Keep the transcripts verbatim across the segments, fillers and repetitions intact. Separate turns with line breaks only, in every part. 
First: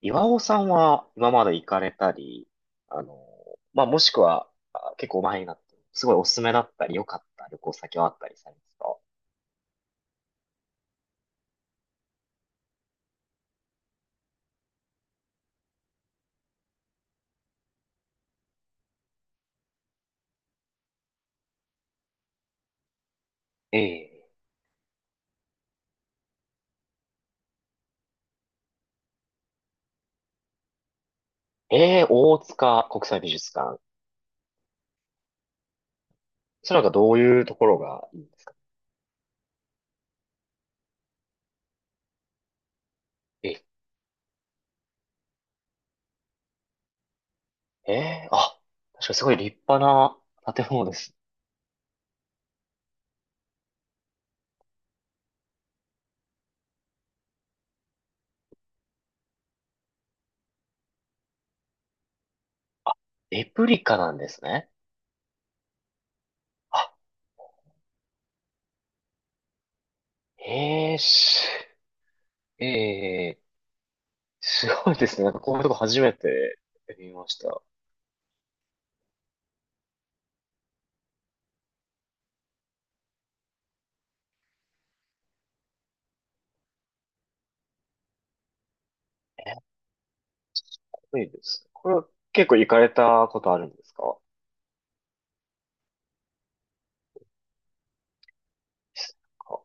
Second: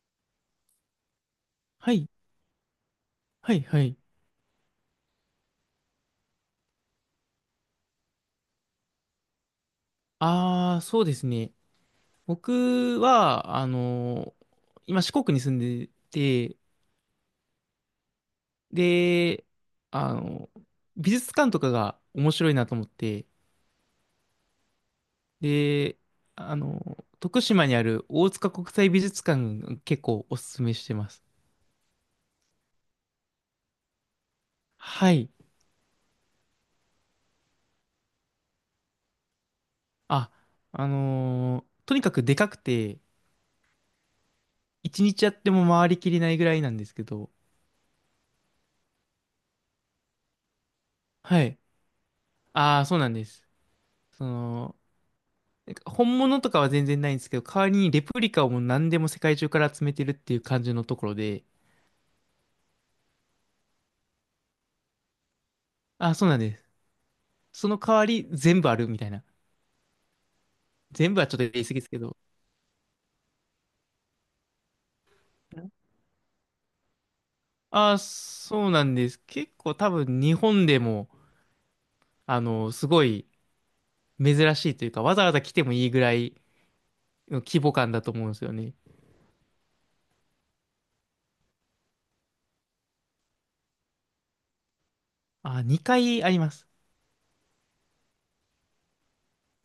岩尾さんは今まで行かれ
はい、
たり、あの、
はい、は
まあ、
い。
もしくは、あ、結構前になって、すごいおすすめだったり、良かった旅行先はあったりされますか？
ああ、そうですね。僕は、あのー今四国に住んでて、で、あのー美術館とかが面白いなと思って、
ええ、
で、あのー徳島にある大塚国際美術館結構おすすめしてます。
ええ、大塚国際美術館。
はい。
それなんかどういうところがいい、
あ、あのーとにかくでかくて、
え
一日やっても回りきれないぐらいなんですけど、
え、ええ、あ、確かにすごい立派な建物です。
はい。ああ、そうなんです。その、なんか本物とかは全然ないんですけど、代わりにレプリカをもう何でも世界中から集めてるっていう感じのところで、
レプリカなんですね。
あ、そうなんです。
あ、
その代わり全部あるみたいな。
ええ
全部はちょっ
し、
と言い過ぎですけど。
ええ、すごいですね。なんかこういうとこ初めて見ました。
あ、そうなんです。結構多分日本でも、あの、すごい珍しいというか、わざわざ来てもいいぐらいの規模感だと思うんですよね。
ええ、すごいです。これは結構行かれたことあるんですか？
あ、にかいあります。
なんか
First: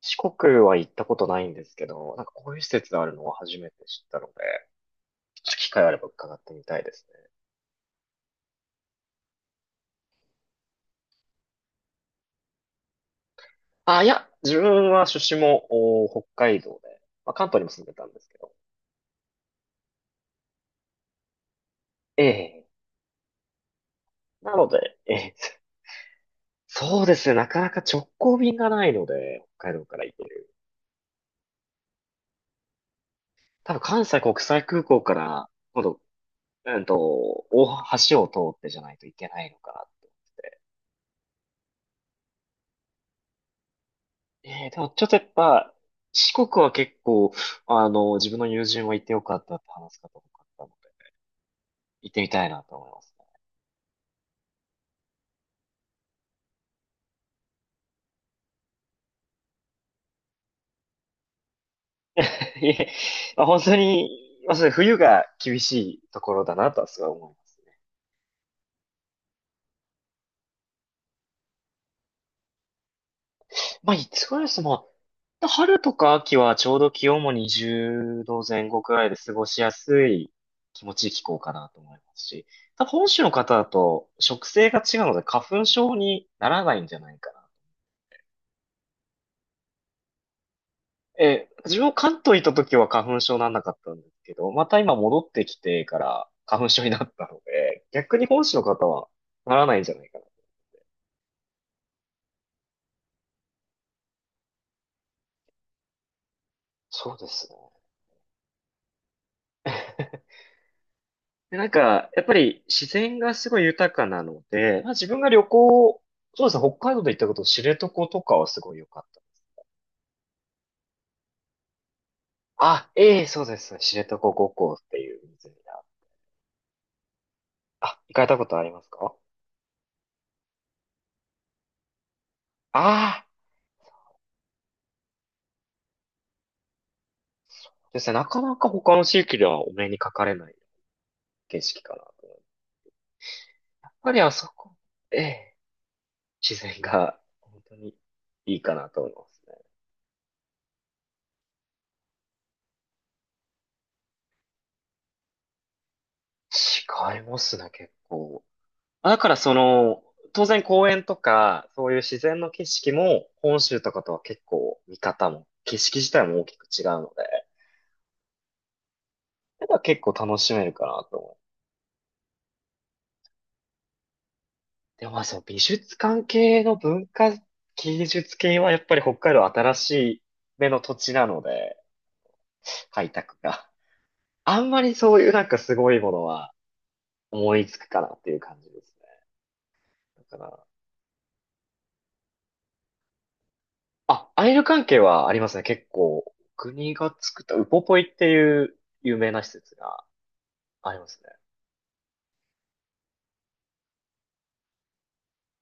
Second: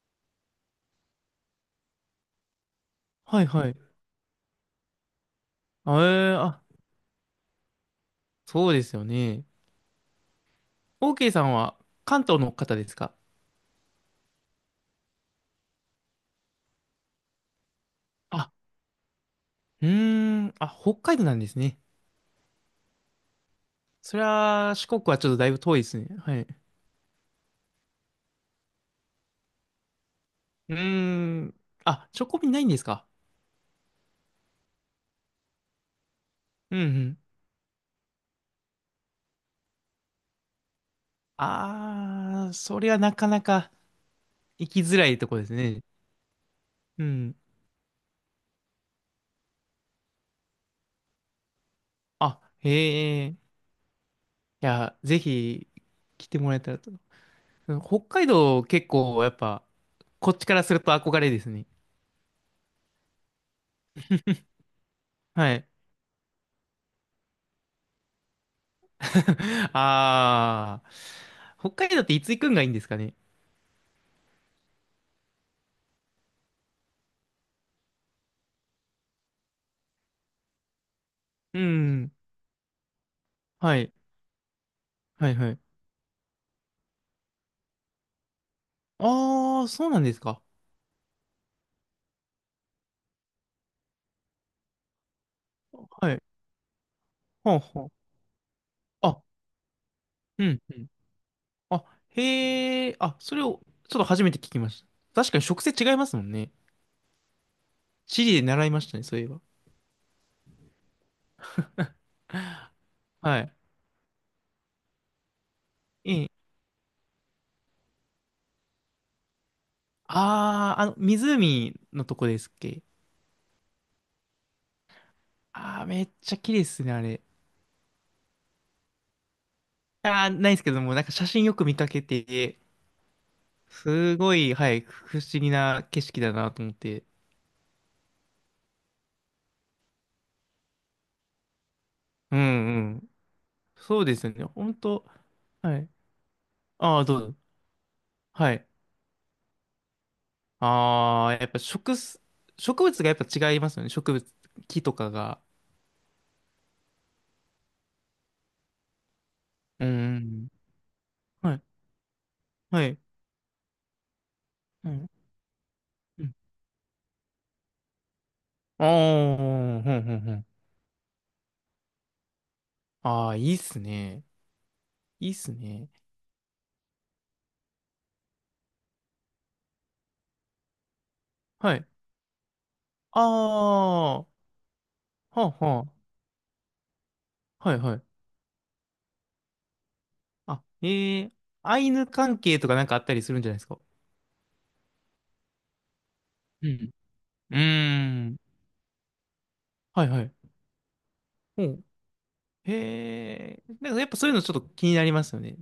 四国は行ったことないんですけど、なんかこういう施設があるのを
はい
初
は
め
い。
て知ったので、ちょっと機会あ
あ、
れば伺
え
っ
ー
て
あ、
みたいですね。
そうですよね。OK さんは関東の方ですか？
あ、いや、自分は出身もお北海道で、まあ、関東にも住んでたんですけ
あ、
ど。
うーん、あ、北海道なんですね。
ええ、
そり
なの
ゃ、四
で、
国
え
はちょっ
え、
とだいぶ遠いですね。はい。う
そうですね、なかなか直行便がないので、北海道から行ける。
ーん。あ、チョコビないんですか？
多分関西国際空港から、今度、
う
う
んう
んと、
ん。
大橋を通ってじゃないといけないのかな。
あー、それはなかなか
えー、
行
で
き
も
づ
ちょ
ら
っと
い
やっ
とこです
ぱ、
ね。
四国は結
う
構、
ん。
あの、自分の友人は行ってよかったって話す方多かったので、行ってみ
あ、
たいなと思います
へえ。いや、ぜひ来てもらえたらと。北海道結構やっぱ、こっちからすると憧れですね。
ね。いえ、まあ、本当に、まあ、それ冬が
は
厳
い。
しいところだなとはすごい思いますね。
あー。北海道っていつ行くんがいいんですかね？
まあ、いつぐらいですまあ、春とか秋はちょうど気温もにじゅうど後くらいで過ごしやすい気持ちいい気候か
う
なと思いま
ん。
すし、多分本州の方だ
はい。
と食性が違うので
はいは
花
い。
粉症にならないんじゃないかな。
あー、そうなんですか。
えー、自分も関東行った時は花粉症なんなかったんですけど、また今戻ってきてか
はい。
ら花粉症になったの
ほう
で、
ほ
逆に本州の方は
う。
ならないんじゃないかな。
うん、うん。あ、へえ、あ、それを、ちょっと初めて聞きました。確かに植生違いますもんね。
そうですね。
地理で習いましたね、そういえば。
で、なんか、やっぱり自然が
は
す
い。
ごい豊かなので、まあ、自分が旅行、
え
そう
え。
ですね、北海道で行ったこと、知床とかはすごい良かった。
あー、あの、湖のとこですっけ。
あ、ええ、そうですね、知床五湖っていう湖
あ
だ。
ー、めっちゃ綺麗ですね、あれ。
あ、行かれたことありますか？
あー、ないですけども、なんか写真よく見かけて、
ああ
すごい、はい、不思議な景色だなと思って。
ー、ですね、なかなか他の地域ではお目にかかれない景色かな。
うんうん。
やっ
そう
ぱ
で
り
す
あ
よね、
そ
ほ
こ、
んと。
ええ、
はい。
自然
あー、ど
が
うぞ。
本当に
は
いい
い。
かなと思います
あー、やっぱ植す、植物がやっぱ違いますよね、植物、木とかが。
ね。違いますね、結構。だからそ
うー
の、当
ん。
然公園と
はい。
か、そういう自然の景
は
色
い。
も、本州とかとは結構
う
見
ん。
方も、景色自
う
体
ん。
も大きく違うので、
ああ、
なんか
ふ
結
ん
構
ふんふ
楽
ん。
しめるかなと思う。
ああ、いいっすね。
でもまあ
いいっ
その
す
美
ね。
術関係の文化、芸術系はやっぱり北海道新しい目の土地なの
は
で、
い。
開
あ
拓が。
あ、は
あんまりそういうなん
あ
かす
は
ごいものは、思い
あ。は
つ
い
く
は
かな
い。
っていう感じですね。だか
あ、
ら、
えーアイヌ関係とかなんかあったりするんじゃないですか。
あ、アイル関係はありますね。結構、
うん。
国が作った
う
ウポポイって
ーん。
いう有名な施設が
はいはい。
ありますね。
おう。へえ。なんかやっぱそういうのちょっと気になりますよね。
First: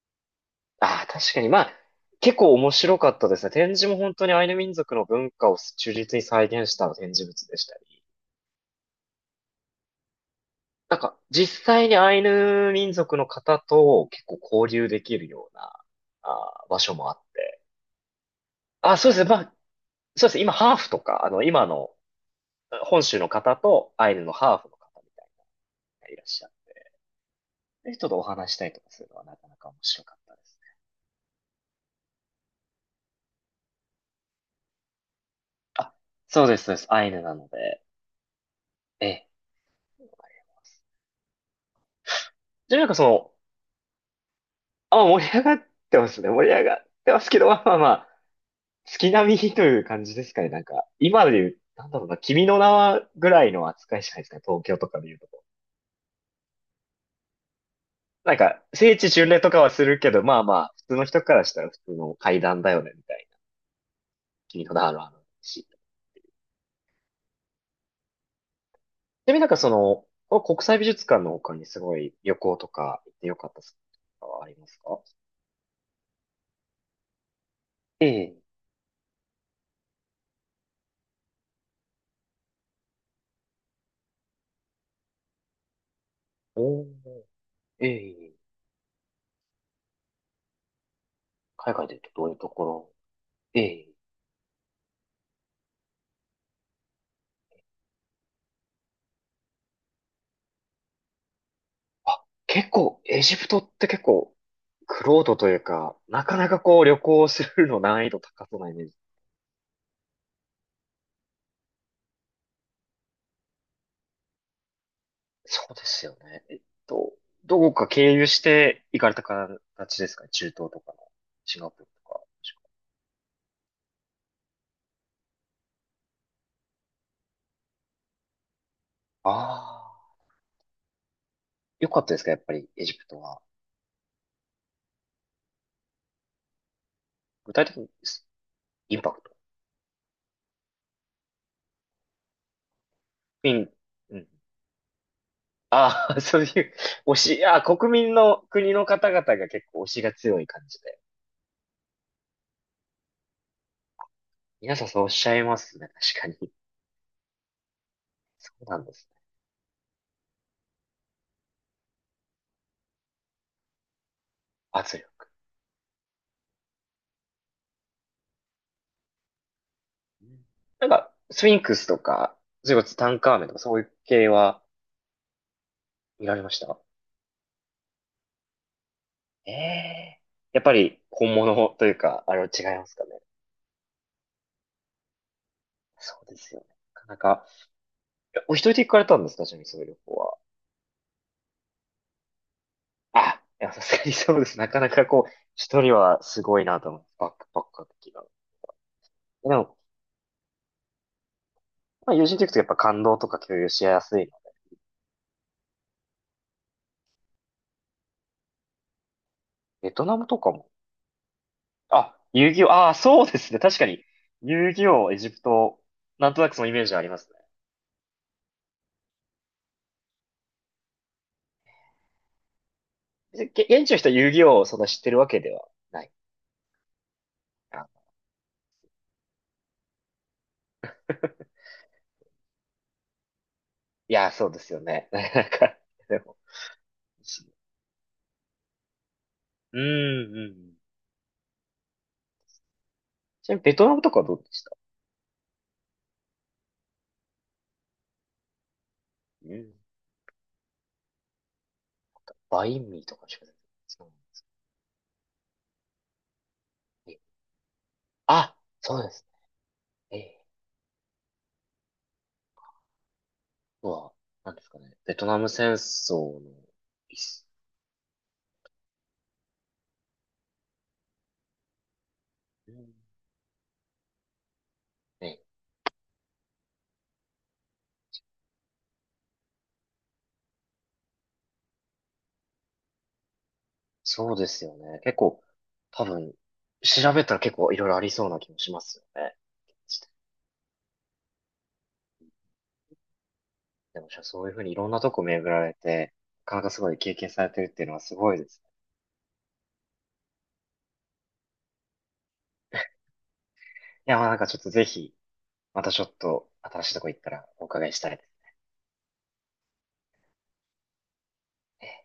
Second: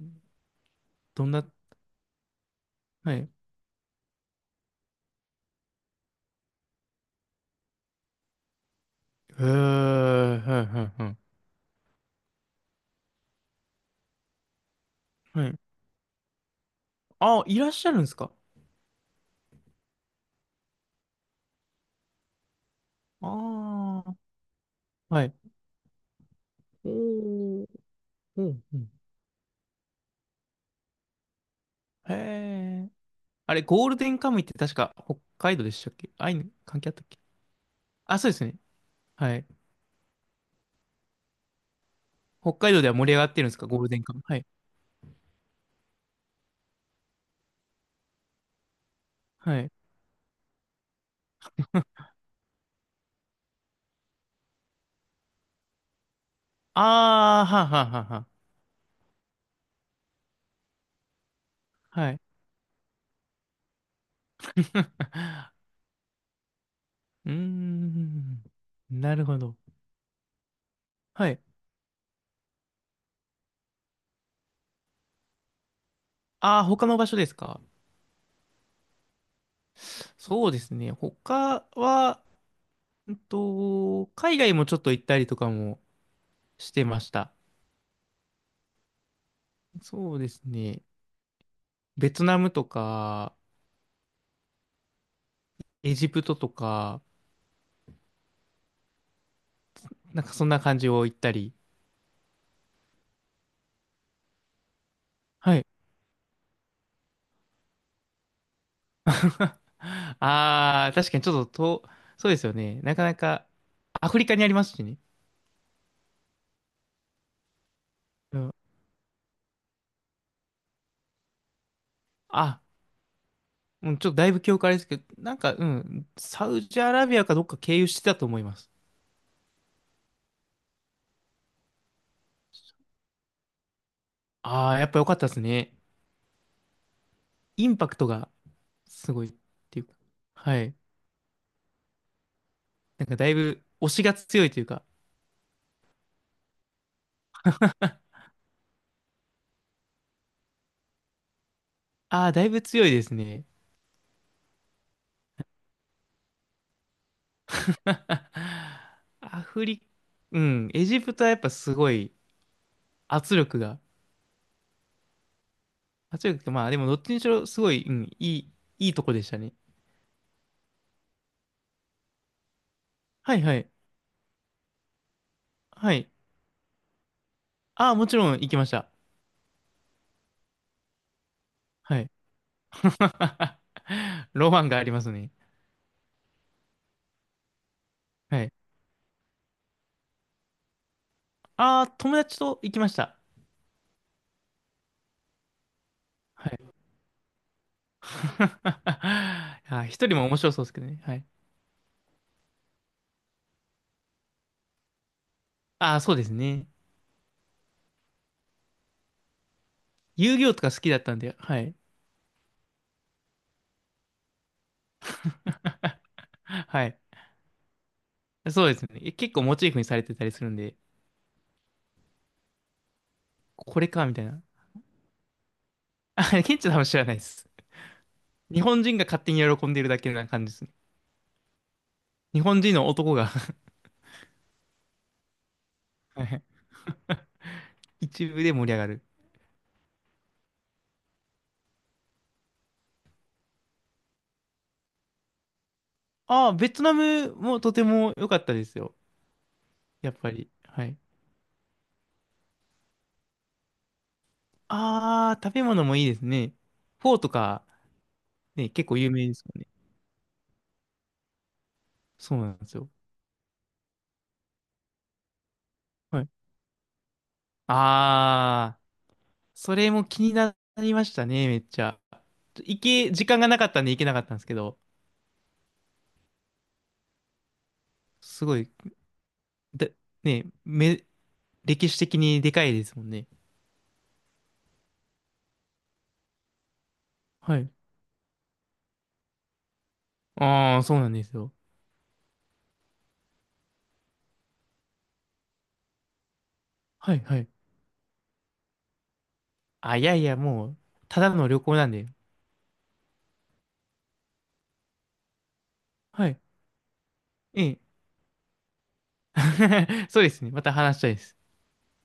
ああ、
どん
確か
な、
に。まあ、結構面白か
は
っ
い。
た
へ
ですね。展示も本当にアイヌ民族の文化を忠実に再現した展示物でしたり。
え、はいは
なん
いは
か、
い。
実際にアイヌ民族の方と結構交流できる
は
よう
い。
な、あー、場所もあっ
あい
て。
らっしゃるんですか。
あ、そうですね。まあ、そうですね。今、ハーフとか、あの、今の本州の方と
あ
ア
あ
イ
ー、
ヌのハーフの方みた
は
い
い。
ないらっしゃる。
おー
人ちょっとお
お
話し
ん
たり
う
とか
ん
するのはなかなか面白かったですね。
へえ。あれ、ゴールデンカムイって確か北海道でしたっ
あ、
け？あい
そう
に
です、そう
関
で
係あ
す。
った
ア
っ
イ
け？
ヌなので。
あ、そうですね。
ええ。
はい。北海
じゃあ
道
なん
では
かそ
盛り上が
の、
ってるんですか？ゴールデンカムイ。はい。
あ、盛り上がってますね。盛り上がってますけど、まあまあまあ、月並み
は
と
い。
いう感じですかね。なんか、今で言う、なんだろうな、君の名はぐらいの扱いじゃないですかね。東京とかで言うとこ。
あー、はんはんはんは
なんか、聖地巡礼とかはするけど、まあまあ、普通の人からしたら普通
あは
の
い。
階段だよね、みたいな。君の名はある し。
うーん。なる
ちなみ
ほ
になんか
ど。
その、この国際美術館
は
の
い。
他にすごい旅行とか行ってよかったスポットとかはありますか？
ああ、他の場所ですか？
ええ、
そうですね。他は、うんと、海外もちょっと行ったりとかもし
お
てまし
ー、
た。
ええ、
そうですね。
海外で言う
ベ
とど
ト
ういう
ナ
と
ム
こ
と
ろ。
か、
ええ、
エジプトとか、なんかそんな感じを行ったり
あ、結構、エジプトって結構、クロードとい
は
う
い。
か、なかなかこう旅行するの難易度高そうなイメージ。
ああ、確かにちょっと遠、そうですよね。なかなか、アフリカにありますしね。
そうですよね。えっと、どこか経由
う
し
ん。
て行かれた形ですかね、中東とかの、シンガポールとか。
あ、うん、ちょっとだいぶ記憶あれですけど、なんか、うん、サウジアラビアかどっか経由してたと思います。
ああ、よかったですか、やっぱりエジプトは。
ああ、やっぱ良かったですね。
具体
イ
的
ン
に
パクトが
インパ
す
ク
ごいっていうか。はい。なんかだい
ピ
ぶ
ン、
推しが
うん。
強いというか、
ああ、そういう、推し、あー、国民の国の方々が結構推しが強い感じで。
ああ、だいぶ強いですね。
皆さんそうおっしゃいますね。確かに。そうなんで すね。
アフリ、うん、エジプトはやっぱすごい圧力が
圧力。
はちおく、まあでもどっちにしろすごい、うん、いい、いいとこでしたね。
うん、なんか、スフィンクスとか、それこそツタンカ
は
ー
い
メンと
は
か
い。
そういう系は
はい。
見られました？
ああ、もちろん行きました。
ええ、やっぱり本物という
はい。
か、あれは違いますかね。
ロマンがありますね。
そうですよね。なかなか、え
はい。
お一人で行かれたんですか、ちなみにそういう旅行は。
ああ、友達と行きました。
あ、いや、さすがにそうです。なかなかこう、一人はす
は
ごい
い。
なと思って、バックパッカー的な。でも、
あ、一人も面白そうですけどね。はい。
まあ、友人と行くとやっぱ感動とか共有しやすいの。
ああ、そうですね。
ベトナム
遊
と
戯
か
王と
も。
か好きだったんで、はい。
あ、遊戯王、ああ、そうですね。確かに。遊戯王、エジプト、なんとなくそのイメー
は
ジ
い。
はあります
そうですね。え、結構モチーフにされてたりするんで、
ね。げ
こ
現
れ
地の
か、
人
み
は
たい
遊
な。
戯王をそんな知ってるわけではない。
あ、ケンチさんは多分知らないです。
あ、
日本人が勝手に喜んでるだけな感じですね。日本人の男が
いや、そうですよね。なんか、でも、
一部で盛り上がる。
うん、うんうん。ちなみにベトナムとかはどうでした？
ああ、ベトナムもとても良かったですよ。
うん。
やっぱり。はい。
バインミーとかしか出てこないそ
ああ、食べ物もいいですね。
う
フォー
え、
とか、
あ、
ね、結構
そうで
有
す
名ですもんね。
ね。ええ、
そうなんですよ。
うなんですかね。ベトナム戦争
はい。
の、いっ
ああ、それも気になりましたね、めっちゃ。
う
行
ん
け、時間がなかったんで行けなかったんですけど、
ね、
すごい、で、ね、め、歴史的にでかいですもんね。
そうですよね。結構、多分、調べたら結
は
構
い。
いろいろありそうな気もしますよね。
ああ、そうなんですよ。
でも、じゃあそういうふうにいろんなとこ巡られて、なかなかすごい
は
経
い、
験
は
さ
い。
れてるっていうのはすごいですね。
あ、いやいや、もう、ただの旅行なんで。
いや、まあなんかちょっとぜひ、またちょっ
はい。
と新しいとこ行ったらお
ええ
伺いしたいです
そうですね。また話したいです。
ね。